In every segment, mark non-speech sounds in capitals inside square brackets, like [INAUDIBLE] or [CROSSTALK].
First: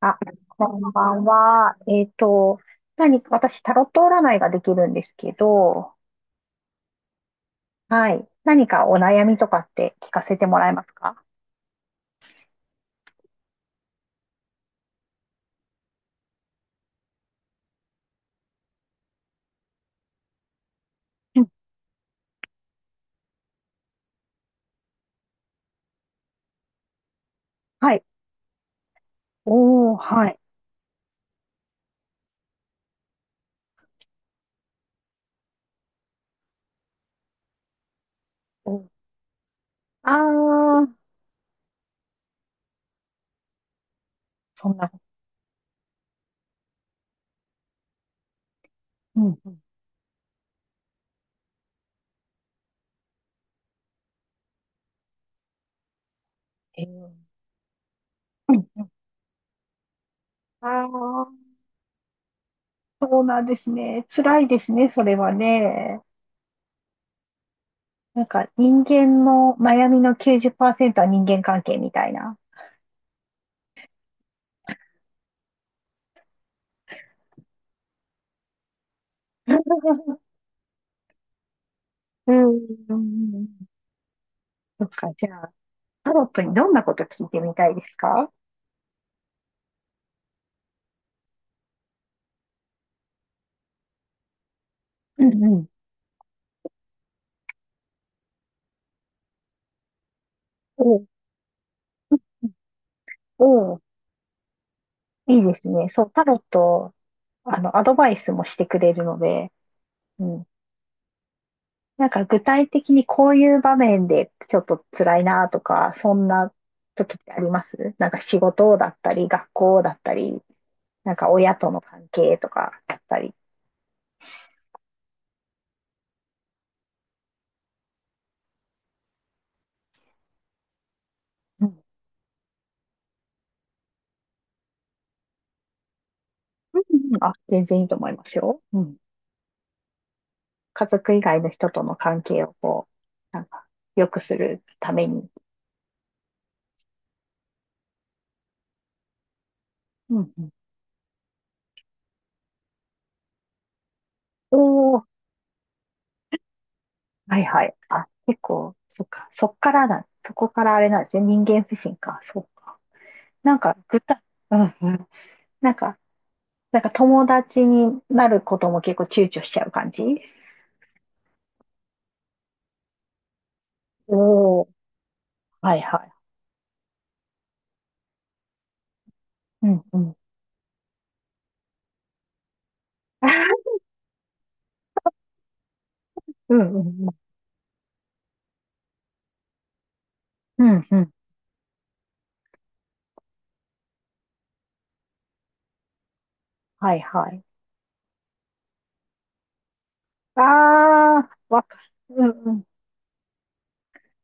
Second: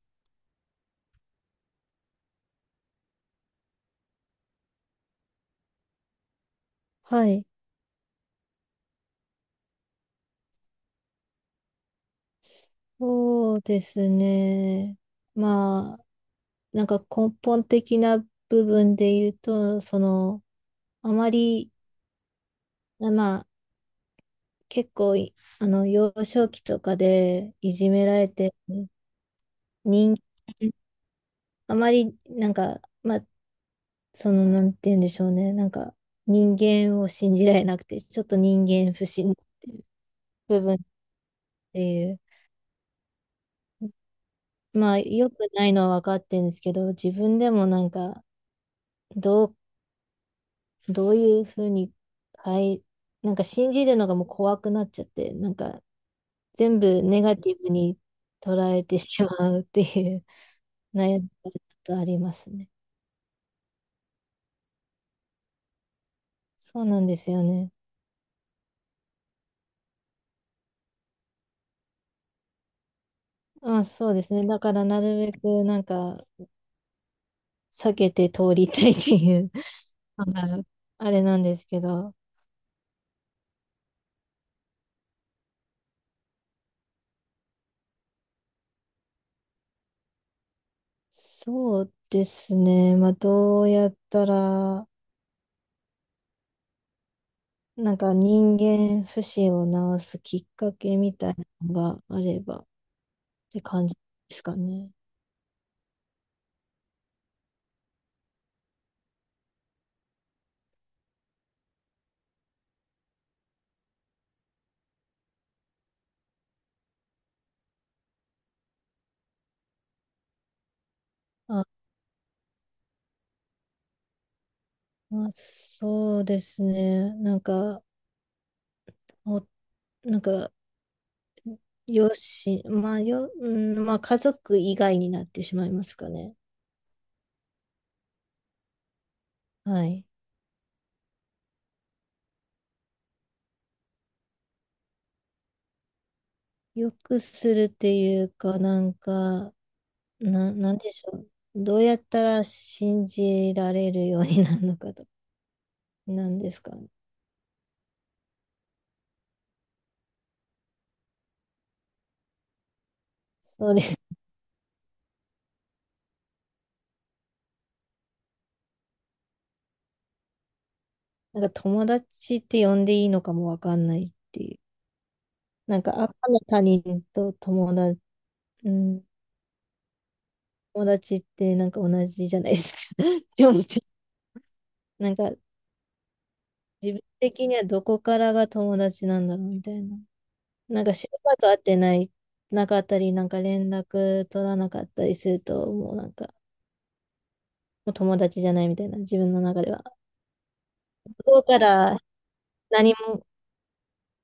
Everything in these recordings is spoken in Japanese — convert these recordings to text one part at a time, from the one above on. あ、こんばんは。何か、私、タロット占いができるんですけど、はい。はい。何かお悩みとかって聞かせてもらえますか？そうですね。まあ、根本的な部分で言うと、あまうん。り、あまあ、結構い、あの、幼少期とかでいじはい。められて、おー、人、はい。あまり、なんか、まあ、その、なんて言うんでしょうね。人間を信じられなくて、ちょっと人おー、間不信っていうあ部分っー、ていう。そんな、まあ、良くないのは分かってるんですけど、自分でもなんか、うん、どううん。どういうふうに、はい、なんか信じるのがもう怖くなっちゃって、なんか全え部ー、ネガティブに捉うえん、てしまうっていう あ [LAUGHS] 悩みー、がちょっとありますね。そうなんですね。辛いですね、それはね。そうなんですよね。なんか、人間の悩みの90%は人間関係みたいな。まあそうですね。だからなるべくなんか避けて通りたいっていう [LAUGHS] [LAUGHS] のがあれなんですけど、うん、うん。うん。うん。そっか、じゃあ。タロットにどんなこと聞いてみたいですか？そうですね。まあどうやったら、うん、うん。なんか人間不信を直すきっかおけう。みたいなのがあれば、ておう、感じですかね。いいですね。そう、タロット、アドバイスもしてくれるので、うん。なんか具体的にこういう場面でちょっと辛いなとか、そんな時ってあります？なんか仕事だったり、学校だったり、なんか親あ、との関係とかだったり。まあ、そうですね。おなんか、うん。よし、まあ、よ、うん、まあ、家族以外になってしまいますかね。うん、うん。あ、全然いいと思いますよ。うん。はい。家族以外の人との関係をこう、なんか良くするために。よくするっていうか、うん、うん。なんでしょう。どうやったら信じられるようになおるのかと、ー、なんですかね。はい、はい。あ、結構、そっか。そっからだ。そこからあれなんですね。人間不信か。そうか。なんそうか、です。具体、うん、うん。なんか、なんか友達になることも結構躊躇しちゃう感じ？なんか、友達って呼んでいいのかもわかんないっていう。おおー、はない、んはか、い。赤の他人と友達、うんうん、うん。友達ってなんか同じじゃないですか。[LAUGHS] でも、[LAUGHS] ちなんかうん、うん、自分うん。的にはどこからが友達なんだろうみたいな。うなんん、かうしん。ばらく会ってない、なかったり、なんか連絡取らなかったりすると、もうなんか、はい、はい。もう友達じゃないみたいな、自分の中では。あ向あ、こうかわからる。うん、うん。何も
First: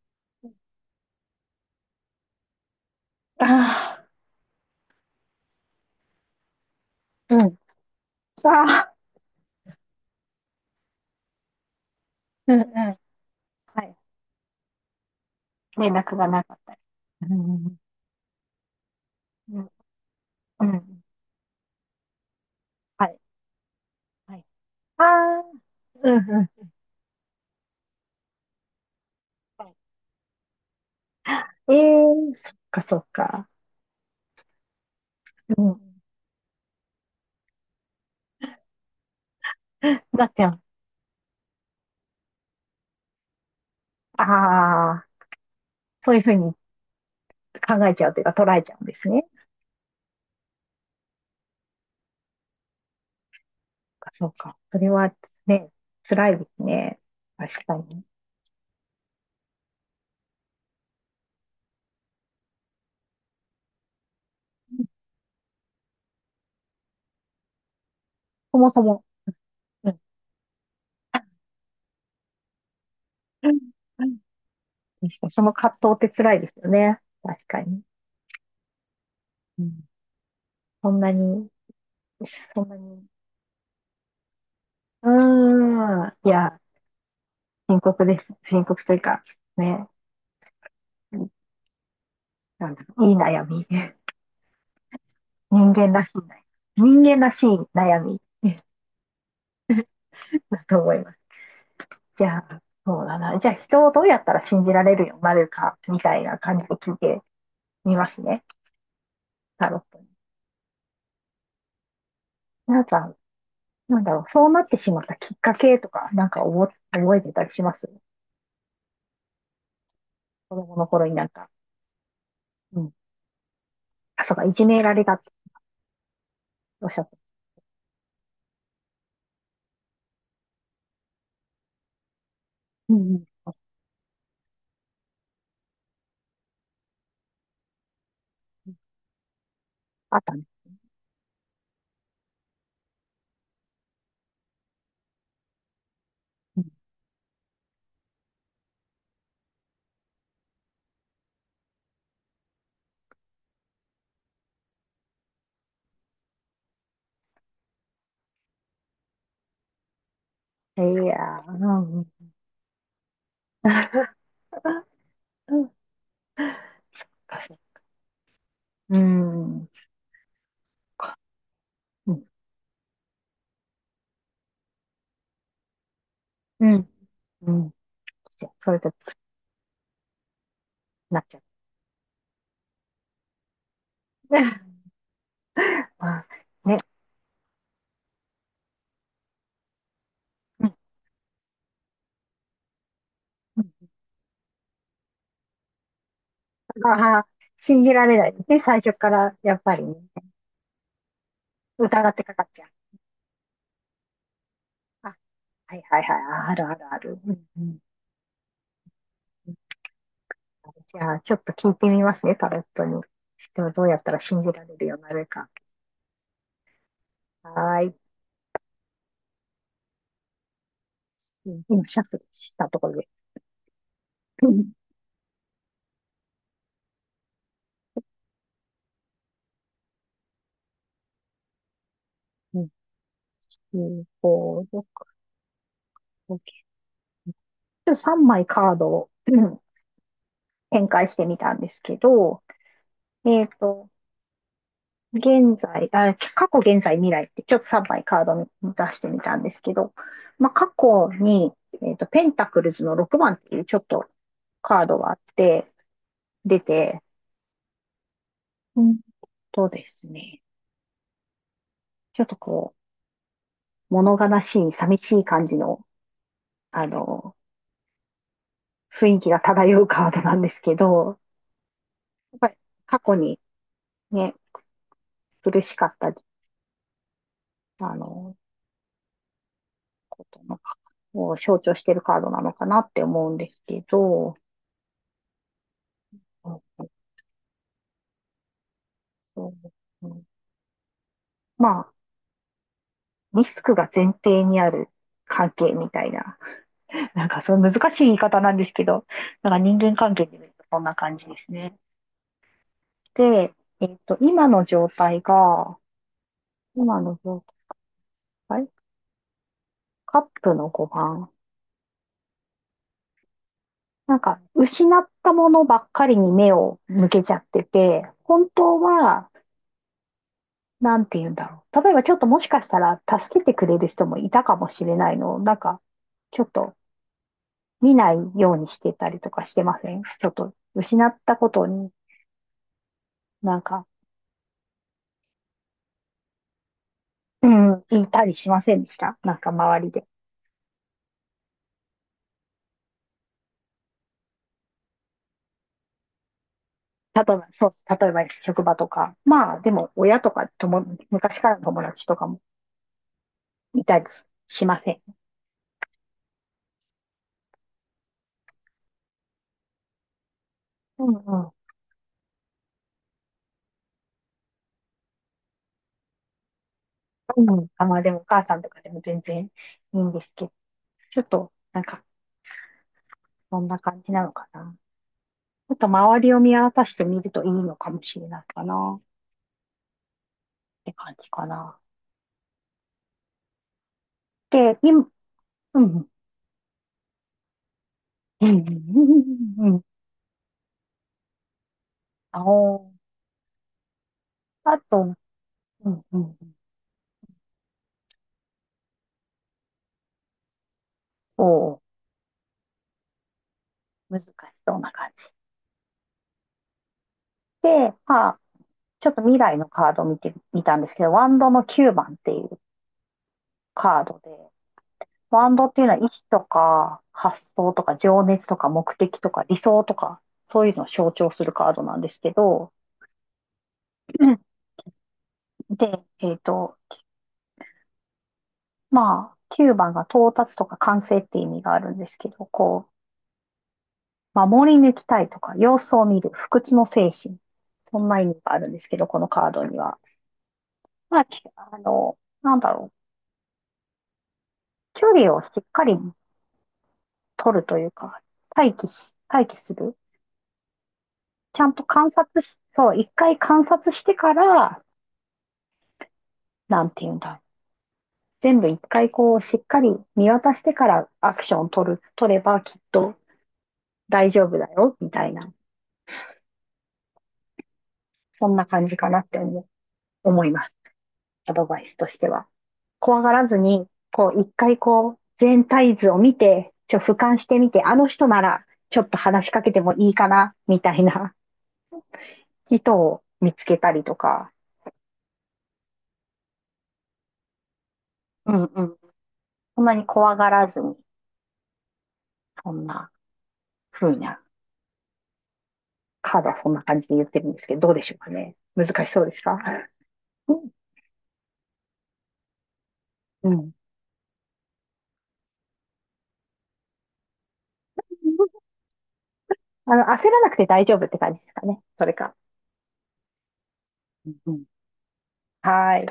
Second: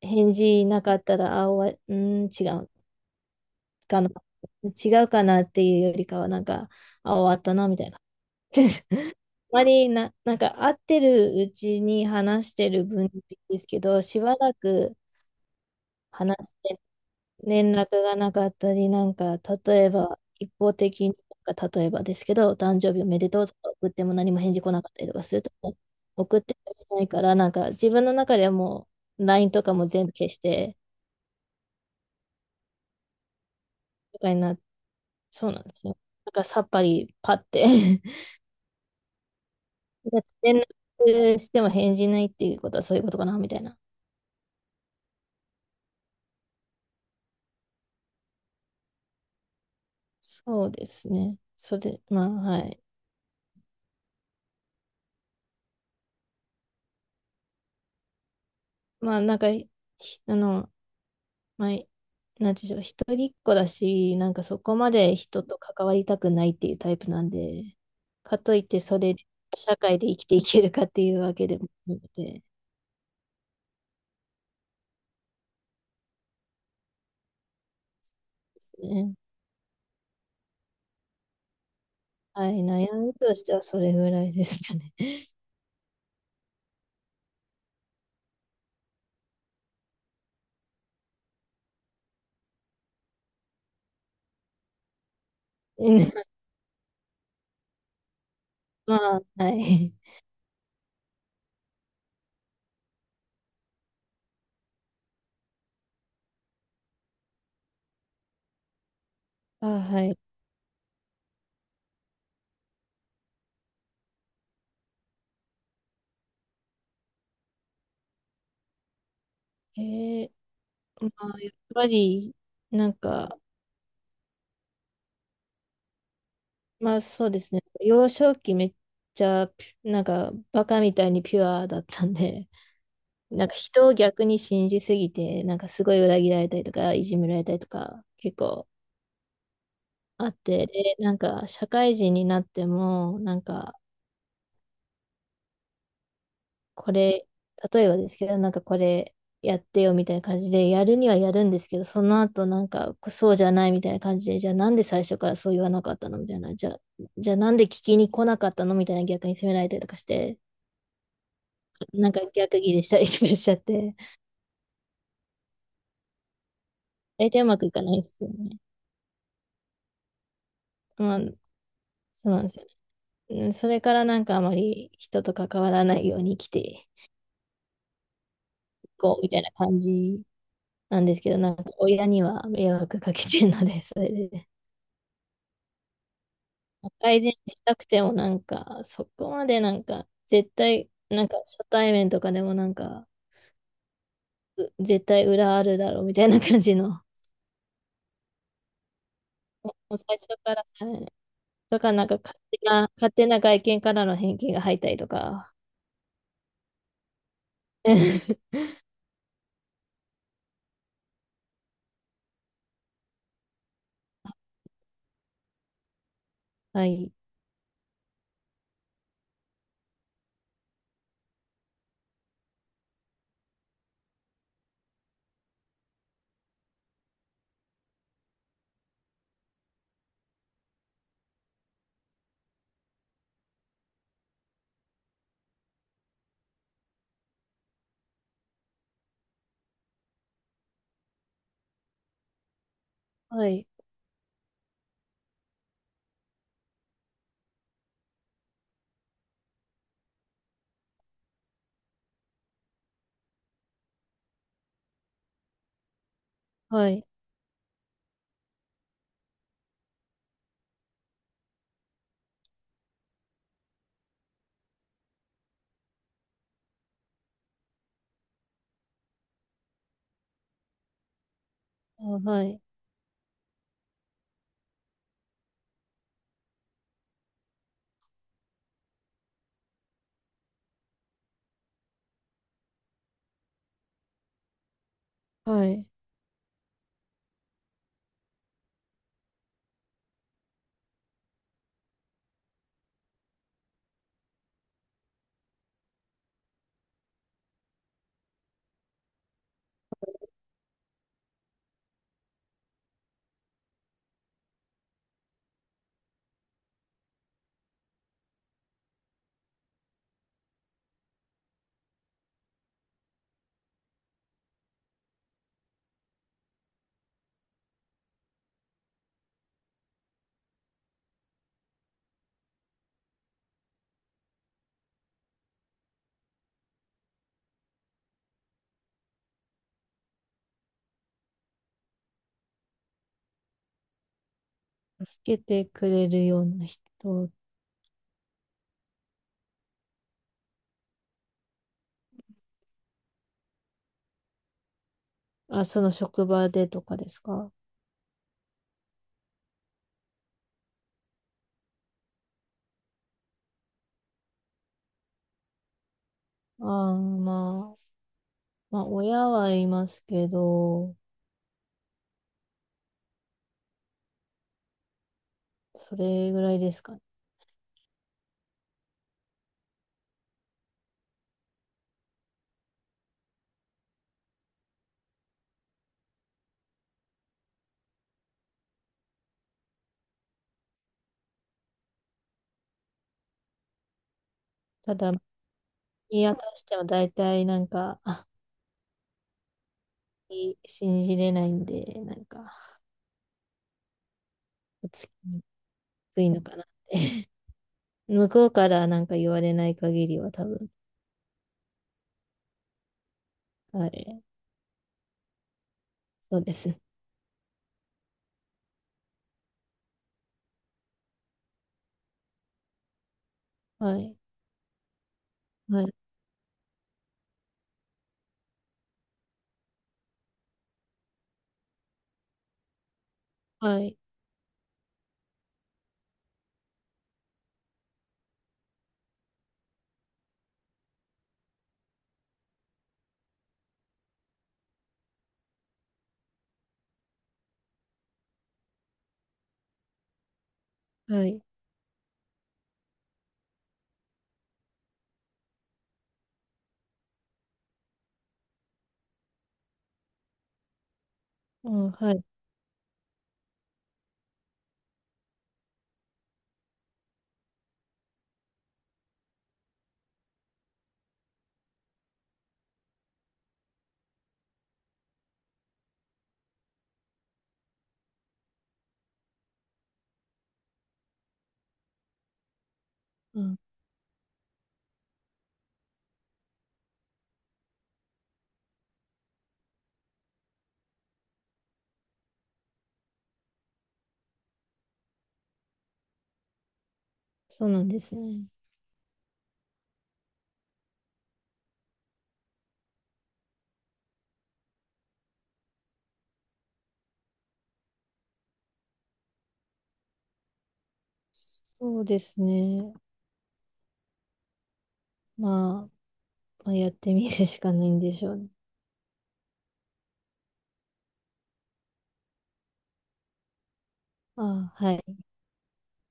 返事なかったら、あ、終わり、うん、違うあかあ、な。違うかなっていうよりかは、なんか、あ、終うわったん。な、みたいな。ああ、[LAUGHS] まりな、なんか会ってるうちに話しうん、うん。てる分ですけはい。ど、しばらく連絡が話なしかったり。てうん、う連ん、絡がなかったり、なんかうん。例えば一うん、方うん。的に、なんか例えばですけど、お誕生日おはい。めでとうとか送っても何はもい。返事来なかったありとかするあ、と、もううん、送っうてん。くれないから、なんか自分の中ではもう LINE とかも全部消して、ええー、そっか、そっか。とかにな、そうなうんでん。すよ。なんかさっぱりパって [LAUGHS] なっちゃ連ん。絡しても返事ないっていうことはそういうことかな、みたいな。ああ、そういうふうに考えちゃうというか捉えちゃうんですね。そそうですね。それ、まあ、はい。っか、そっか。それはね、辛いですね。確かに。まあ、なんか、ひあの、まあ、なんていうんでしょう、一人っ子だし、なんかそこまで人と関わりたくないっていうタイプなんで、かとそいっもてそそも。れ、社う会ん。で生きていけるかっていうわけでもなくてうん、うん。確かに、その葛藤って辛いですよね。確かに。ですね。うん。そんなに、はい、そんな悩に。みとしてはそれぐらいですかね。うーん。いや、深刻です。深刻というか、ね。なんだろう、いい悩み。人間らしい悩 [LAUGHS] み。人間らしい悩み。 [LAUGHS] まあ、はい。だと思います。じゃあ、そうだな。じゃあ、人をどうやったら信じられるようになるか、みたいな感じで聞いてみますね。あ、タロットはに。い。なんか、なんだろう、そうなってしまったきっかけとか、なんか覚えてたりします？えー、子供の頃になんまあ、やか。っぱり、うなん。んか、あ、そうか、いじめられたっておっましあゃった。そうですね。幼少期めっちゃピュ、なんかバカみたいにピュアだったんで、[LAUGHS] うん、うん。なんか人を逆に信じすぎて、なんかすごい裏切られたりとか、いじめられたりとか結構あっあったね。て、で、なんか社会人になっても、なんかうん。これ、例えばですけど、なんかこれやってよみたいな感じで、やるにはやるんですけど、その後なんかそうじゃないみたいな感じで、じゃあなんで最初からそう言わなかったのみたいな、じゃあ、じゃあなんで聞きに来なかったのみたいな逆に責められたりとかして、いやー、うん、うん。なんか逆ギレしたりとかしちゃって、[LAUGHS] [LAUGHS] うん、大体う確まかくいかないですよね。に。うん。まか、あ、うん。そうなんですよね。うん、それからなんかあまり人と関わらないように生きてういん。うん。じゃあ、それでこうみたいな感じなんでなすっけちゃど、う。なんか親には迷惑かけてるので、[LAUGHS] それで[LAUGHS] まあ、ね。改善したくてもなんか、そこまでなんか、絶うん、対、なんか初対面とかでもなんか、絶対裏あるだろうみたいな感じの、[LAUGHS] ああ、信じられないですね。最初から、やっもぱりね、う最初から、はい、だからなん疑っかてかかっちゃう。勝手な外見からの偏見が入ったりとあ、か、はい、はい、はい。あ、あるあるある。うん、うん、 [LAUGHS] うん。じゃあ、ちょっと聞いてみますね、タロットに。でもどうやったら信じられるようになるか。はい、はーい。うん、今、シャッフルしたところで。うん、うん、うん、こう、ちょっと3枚カードをうん展開してみたんですけど、えっはい、と、現在、あ、過去、現在、未来ってちょっと3枚カードに出してみたんですけど、まあ、過去に、ペンタクルズの6番っていうちょっとカードがあって、出はて、い、うんとですね、ちょっとこう、物悲しい、寂しい感じの、あの、雰囲気が漂うカードなんですけど、あやっはぱりい、過去にね、苦しかった、あの、ことのを象徴してるカードなのかなって思うんですけど、はい。うん、まあ、リスクが前提にある関係みたいな。[LAUGHS] なんか、そう難しい言い方なんですけど、なんか人間関係で見るとこんな感じですね。で、えっと、今の状態が、今の状態カップの5番。なんか、失ったものばっかりに目を向けちゃってて、本当は、なんて言うんだろう。例えばちょっともしかしたら助けてくれる人もいたかもしれないのを、なんか、ちょっと見ないようにしてたりとかしてません？ちょっと失ったことになんか、助けてくれるような人、うん、いたりしませんでした？なんか周りで。あ、その職場でとかです例えば、か？そう、例えば職場とか。まあ、でも親とか昔からの友達とかもいたりし、しません。ああ、まあ、まあ、親はいますけど、うん、うん。それぐらいですかね。うん。あ、まあでもお母さんとかでも全然いいんですけど、ちょっと、なんか、そんな感じなのかな。ちょっと周りを見渡してみるといいのかもしれないかな、って感じかな。で、た今、だ、うん、うん、見渡しては大体なんか、うん、信じれないんで、なんあか、お、あお付と、きにうん、うくいん、のかなって。[LAUGHS] 向こうからなんか言われない限りは多分、おお、は難い、しそうな感じ。そうです。で、まあ、ちょっと未来のカードを見てみたんですけど、ワンドの9番っていうはカーい、ドで、ワンドってはいうのい、は意志とか発想とか情熱とか目的とか理想とか、そういうのを象徴するカードなんですけど、はい、で、えっと、まあ、9番が到達とか完成って意味があるんですけど、こう、守り抜きたいとか、様子を見る、不屈の精神。そんな意味があるんですけど、このカードには。まあ、はきい、あの、なんだろう。距離をしっかり取るというか、待機する。ちゃうんとん、観はい、察し、そう、一回観察してから、なんていうんだ。全部一回こう、しっかり見渡してからアクションを取る、取ればきっと大丈夫だよ、みたいな。そんな感じかなって思います。アドバイスとしては。怖がうらずん、に、こう、一回こう、全体図を見て、俯瞰してみて、あの人なら、ちょっと話しかけてもいいかな、みたいな人を見つけたりとか、そうなんですね。うん、うん。そんなに怖がらずに、そんな風な、カードはそんな感じで言ってるんですけど、どうでしょうかね。難しそうですか？うん。そうですね。うん、まあ、まあ、やってみるしかないんでしょうね。焦らなくて大丈夫って感じですかね。それか。うん。あ、はい。はい。